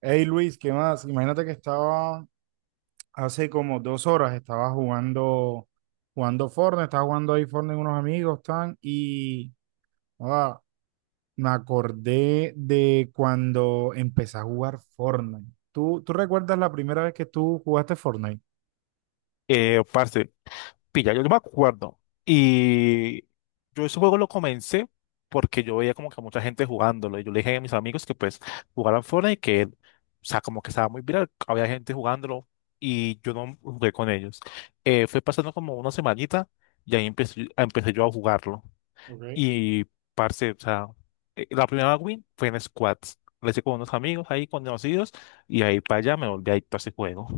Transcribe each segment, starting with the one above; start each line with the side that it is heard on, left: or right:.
right: Hey Luis, ¿qué más? Imagínate que estaba hace como 2 horas, estaba jugando Fortnite, estaba jugando ahí Fortnite con unos amigos, tan, y ah, me acordé de cuando empecé a jugar Fortnite. ¿Tú recuerdas la primera vez que tú jugaste Fortnite?
left: Parce, pilla, yo me acuerdo. Y yo ese juego lo comencé porque yo veía como que mucha gente jugándolo. Y yo le dije a mis amigos que pues jugaran Fortnite y que, o sea, como que estaba muy viral. Había gente jugándolo y yo no jugué con ellos. Fue pasando como una semanita y ahí empecé yo a jugarlo.
right: Okay.
left: Y, parce, o sea, la primera win fue en squads. Lo hice con unos amigos ahí conocidos y ahí para allá me volví adicto a ese juego.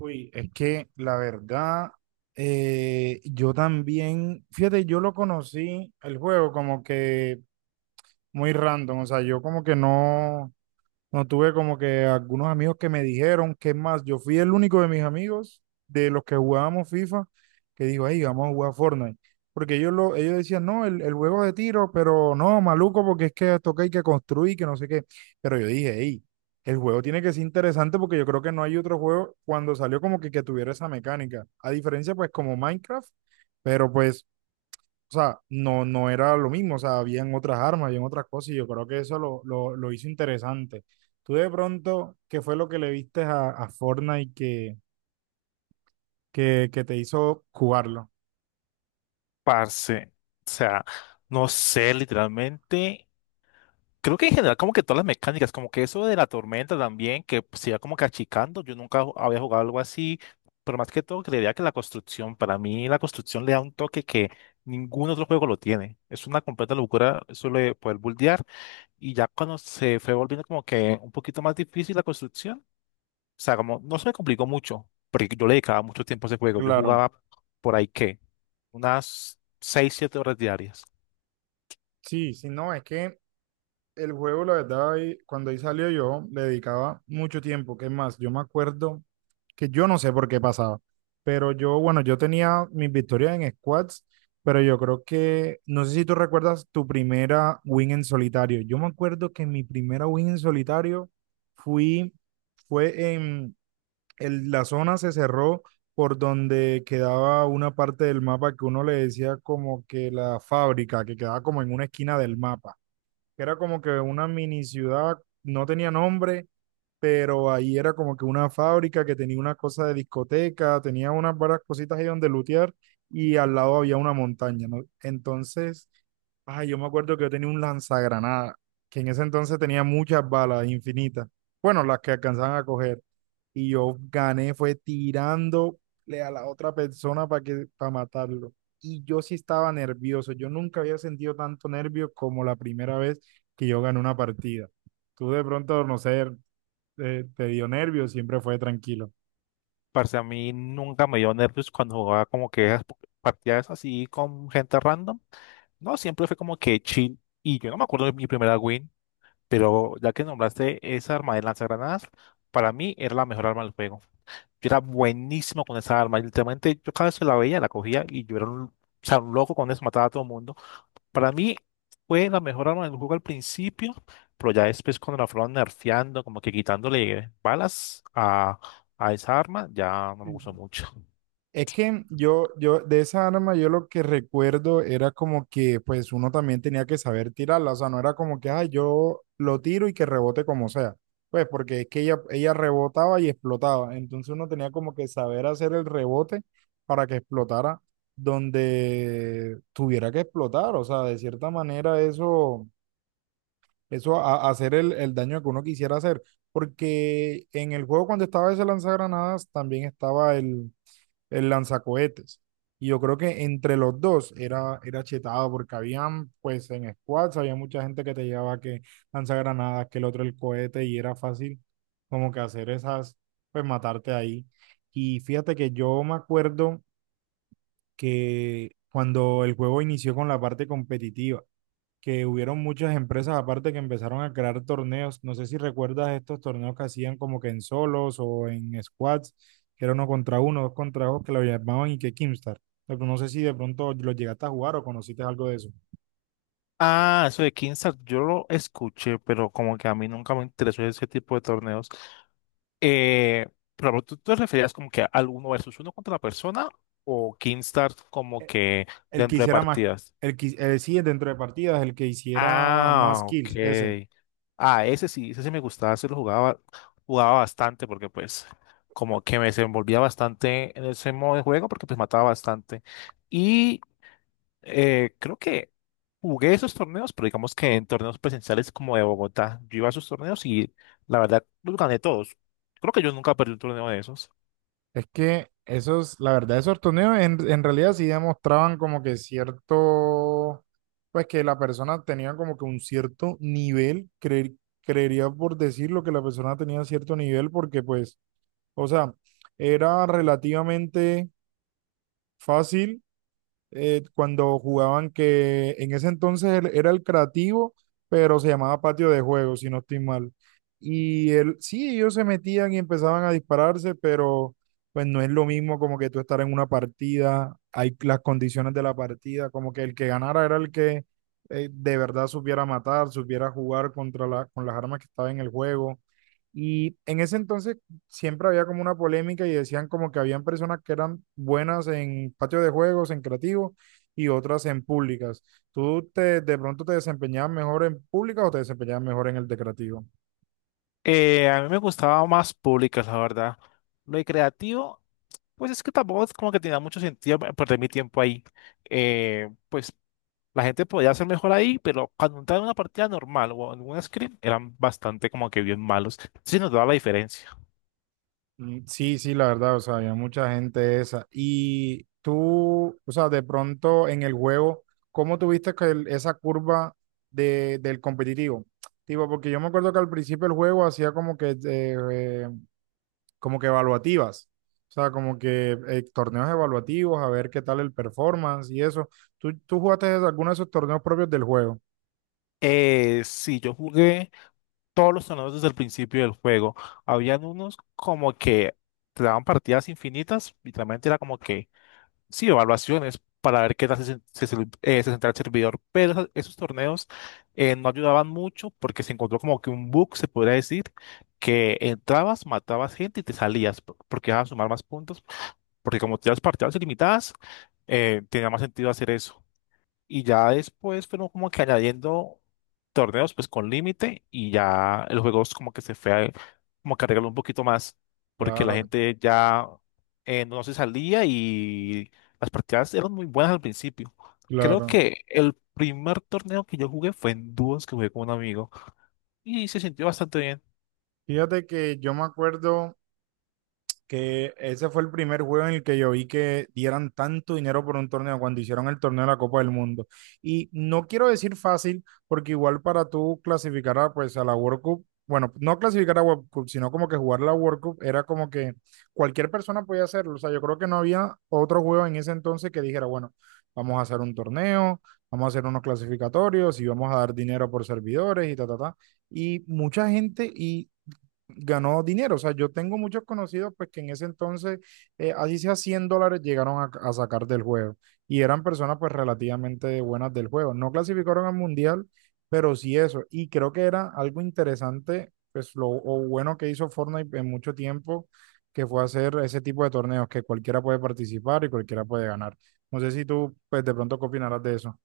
right: Uy, es que la verdad, yo también, fíjate, yo lo conocí el juego como que muy random, o sea, yo como que no. No tuve como que algunos amigos que me dijeron que es más, yo fui el único de mis amigos de los que jugábamos FIFA que dijo, ahí vamos a jugar Fortnite. Porque ellos decían, no, el juego de tiro, pero no, maluco, porque es que toca hay que construir, que no sé qué. Pero yo dije, hey, el juego tiene que ser interesante porque yo creo que no hay otro juego cuando salió como que tuviera esa mecánica. A diferencia, pues, como Minecraft, pero pues o sea, no, no era lo mismo, o sea, habían otras armas, habían otras cosas, y yo creo que eso lo hizo interesante. Tú de pronto, ¿qué fue lo que le viste a Fortnite que, que te hizo jugarlo?
left: Parce, o sea, no sé, literalmente, creo que en general como que todas las mecánicas, como que eso de la tormenta también, que pues, se iba como que achicando, yo nunca ju- había jugado algo así, pero más que todo creería que la construcción, para mí la construcción le da un toque que ningún otro juego lo tiene, es una completa locura eso de poder buldear, y ya cuando se fue volviendo como que un poquito más difícil la construcción, o sea, como no se me complicó mucho, porque yo le dedicaba mucho tiempo a ese juego, yo
right: Claro,
left: jugaba por ahí que unas 6 o 7 horas diarias.
right: sí, sí, no, es que el juego, la verdad, ahí- cuando ahí salió yo, le dedicaba mucho tiempo. ¿Qué más? Yo me acuerdo que yo no sé por qué pasaba, pero yo, bueno, yo tenía mis victorias en squads, pero yo creo que, no sé si tú recuerdas tu primera win en solitario. Yo me acuerdo que mi primera win en solitario fui, fue el- la zona se cerró por donde quedaba una parte del mapa que uno le decía como que la fábrica, que quedaba como en una esquina del mapa que era como que una mini ciudad, no tenía nombre, pero ahí era como que una fábrica que tenía una cosa de discoteca, tenía unas varias cositas ahí donde lutear y al lado había una montaña, ¿no? Entonces, ay, yo me acuerdo que yo tenía un lanzagranada, que en ese entonces tenía muchas balas infinitas, bueno, las que alcanzaban a coger, y yo gané, fue tirándole a la otra persona para matarlo. Y yo sí estaba nervioso, yo nunca había sentido tanto nervio como la primera vez que yo gané una partida. Tú de pronto, no sé, te dio nervios, siempre fue tranquilo.
left: Parce, a mí nunca me dio nervios cuando jugaba como que partidas así con gente random. No, siempre fue como que chill. Y yo no me acuerdo de mi primera win, pero ya que nombraste esa arma de lanzagranadas, para mí era la mejor arma del juego. Yo era buenísimo con esa arma. Literalmente, yo cada vez que la veía, la cogía y yo era un, o sea, un loco con eso, mataba a todo el mundo. Para mí fue la mejor arma del juego al principio, pero ya después cuando la fueron nerfeando, como que quitándole balas a esa arma, ya no me
right: Sí.
left: gustó mucho.
right: Es que de esa arma, yo lo que recuerdo era como que, pues, uno también tenía que saber tirarla. O sea, no era como que, ah, yo lo tiro y que rebote como sea. Pues, porque es que ella rebotaba y explotaba. Entonces, uno tenía como que saber hacer el rebote para que explotara donde tuviera que explotar. O sea, de cierta manera, a hacer el daño que uno quisiera hacer. Porque en el juego cuando estaba ese lanzagranadas también estaba el lanzacohetes. Y yo creo que entre los dos era chetado porque habían, pues en squads, había mucha gente que te llevaba que lanzagranadas, que el otro el cohete y era fácil como que hacer esas, pues matarte ahí. Y fíjate que yo me acuerdo que cuando el juego inició con la parte competitiva, que hubieron muchas empresas aparte que empezaron a crear torneos. No sé si recuerdas estos torneos que hacían como que en solos o en squads, que era uno contra uno, dos contra dos, que lo llamaban y que Kimstar. Pero no sé si de pronto lo llegaste a jugar o conociste algo de eso.
left: Ah, eso de Kingstart, yo lo escuché, pero como que a mí nunca me interesó ese tipo de torneos. Eh, pero tú te referías como que al uno versus uno contra la persona o Kingstart como
right: Eh,
left: que
right: El que
left: dentro de
right: hiciera más,
left: partidas.
right: el que, sí, dentro de partidas, el que hiciera más
left: Ah, ok.
right: kills, ese.
left: Ah, ese sí me gustaba, ese lo jugaba, jugaba bastante porque pues como que me desenvolvía bastante en ese modo de juego porque pues mataba bastante. Creo que jugué esos torneos, pero digamos que en torneos presenciales como de Bogotá, yo iba a esos torneos y la verdad los gané todos. Creo que yo nunca perdí un torneo de esos.
right: Es que esos, la verdad, esos torneos en realidad sí demostraban como que cierto, pues que la persona tenía como que un cierto nivel, creería por decirlo que la persona tenía cierto nivel porque pues, o sea, era relativamente fácil cuando jugaban que en ese entonces él era el creativo, pero se llamaba patio de juego, si no estoy mal. Y él, sí, ellos se metían y empezaban a dispararse, pero pues no es lo mismo como que tú estar en una partida, hay las condiciones de la partida, como que el que ganara era el que de verdad supiera matar, supiera jugar contra la, con las armas que estaban en el juego. Y en ese entonces siempre había como una polémica y decían como que habían personas que eran buenas en patio de juegos, en creativo y otras en públicas. ¿Tú te, de pronto te desempeñabas mejor en públicas o te desempeñabas mejor en el de creativo?
left: A mí me gustaba más públicas, la verdad. Lo de creativo, pues es que tampoco es como que tenía mucho sentido perder mi tiempo ahí. Pues la gente podía ser mejor ahí, pero cuando entraba en una partida normal o en un scrim, eran bastante como que bien malos. Sí nos daba la diferencia.
right: Mm, sí, sí, la verdad, o sea, había mucha gente esa. Y tú, o sea, de pronto en el juego, ¿cómo tuviste que el- esa curva de, del competitivo? Tipo, porque yo me acuerdo que al principio el juego hacía eh, como que evaluativas. O sea, como que torneos evaluativos, a ver qué tal el performance y eso. ¿Tú jugaste alguno de esos torneos propios del juego?
left: Sí, yo jugué todos los torneos desde el principio del juego. Habían unos como que te daban partidas infinitas, literalmente era como que, sí, evaluaciones para ver qué tal se sentía el servidor, pero esos torneos no ayudaban mucho porque se encontró como que un bug, se podría decir, que entrabas, matabas gente y te porque ibas a sumar más puntos, porque como tenías partidas ilimitadas, tenía más sentido hacer eso. Y ya después fueron como que añadiendo torneos pues con límite y ya el juego es como que como que arregló un poquito más porque la
right: Claro,
left: gente ya no se salía y las partidas eran muy buenas al principio. Creo
right: claro.
left: que el primer torneo que yo jugué fue en dúos que jugué con un amigo y se sintió bastante bien.
right: Fíjate que yo me acuerdo que ese fue el primer juego en el que yo vi que dieran tanto dinero por un torneo cuando hicieron el torneo de la Copa del Mundo. Y no quiero decir fácil, porque igual para tú clasificar a, pues, a la World Cup, bueno, no clasificar a World Cup, sino como que jugar la World Cup era como que cualquier persona podía hacerlo. O sea, yo creo que no había otro juego en ese entonces que dijera, bueno, vamos a hacer un torneo, vamos a hacer unos clasificatorios y vamos a dar dinero por servidores y ta, ta, ta. Y mucha gente, y ganó dinero. O sea, yo tengo muchos conocidos pues que en ese entonces, así sea $100, llegaron a sacar del juego. Y eran personas pues relativamente buenas del juego. No clasificaron al mundial, pero sí eso. Y creo que era algo interesante, pues lo o bueno que hizo Fortnite en mucho tiempo, que fue hacer ese tipo de torneos que cualquiera puede participar y cualquiera puede ganar. No sé si tú pues de pronto qué opinarás de eso.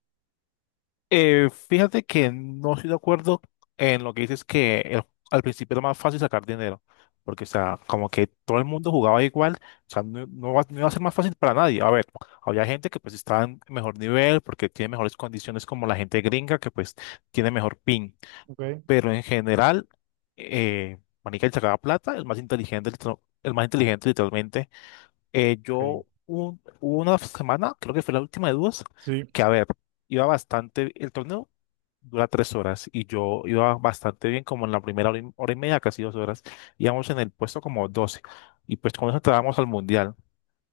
left: Fíjate que no estoy de acuerdo en lo que dices al principio era más fácil sacar dinero, porque, o sea, como que todo el mundo jugaba igual, o sea, no iba a ser más fácil para nadie. A ver, había gente que pues estaba en mejor nivel porque tiene mejores condiciones como la gente gringa que pues tiene mejor ping,
right: Ok,
left: pero en general, eh, marica, el sacaba plata, el más inteligente, el más inteligente literalmente.
right: ok.
left: Hubo una semana, creo que fue la última de dos,
right: Sí.
left: que a ver, iba bastante el torneo, dura 3 horas y yo iba bastante bien, como en la primera hora y, hora y media, casi 2 horas, íbamos en el puesto como 12 y pues con eso entrábamos al mundial,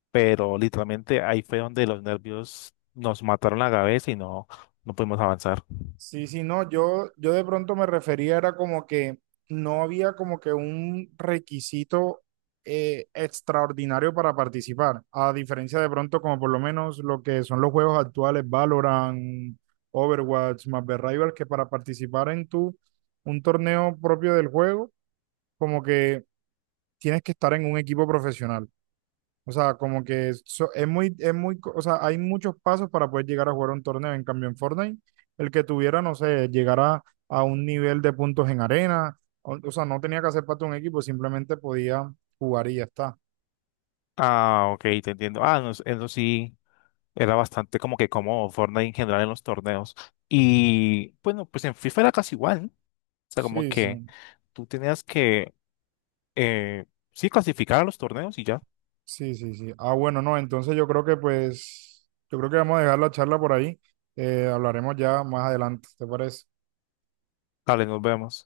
left: pero literalmente ahí fue donde los nervios nos mataron la cabeza y no, no pudimos avanzar.
right: Sí, sí, no, yo de pronto me refería, era como que no había como que un requisito extraordinario para participar, a diferencia de pronto como por lo menos lo que son los juegos actuales, Valorant, Overwatch, Marvel Rivals, que para participar un torneo propio del juego, como que tienes que estar en un equipo profesional. O sea, como que es muy, o sea, hay muchos pasos para poder llegar a jugar un torneo. En cambio, en Fortnite, el que tuviera, no sé, llegara a un nivel de puntos en arena, o sea, no tenía que hacer parte de un equipo, simplemente podía jugar y ya está.
left: Ah, ok, te entiendo. Ah, no, eso sí, era bastante como que como Fortnite en general en los torneos. Y bueno, pues en FIFA era casi igual, ¿no? O sea, como
right: Sí, sí,
left: que tú tenías que, eh, sí, clasificar a los torneos y ya.
right: sí, sí, sí. Ah, bueno, no, entonces yo creo que yo creo que vamos a dejar la charla por ahí. Hablaremos ya más adelante, ¿te parece?
left: Vale, nos vemos.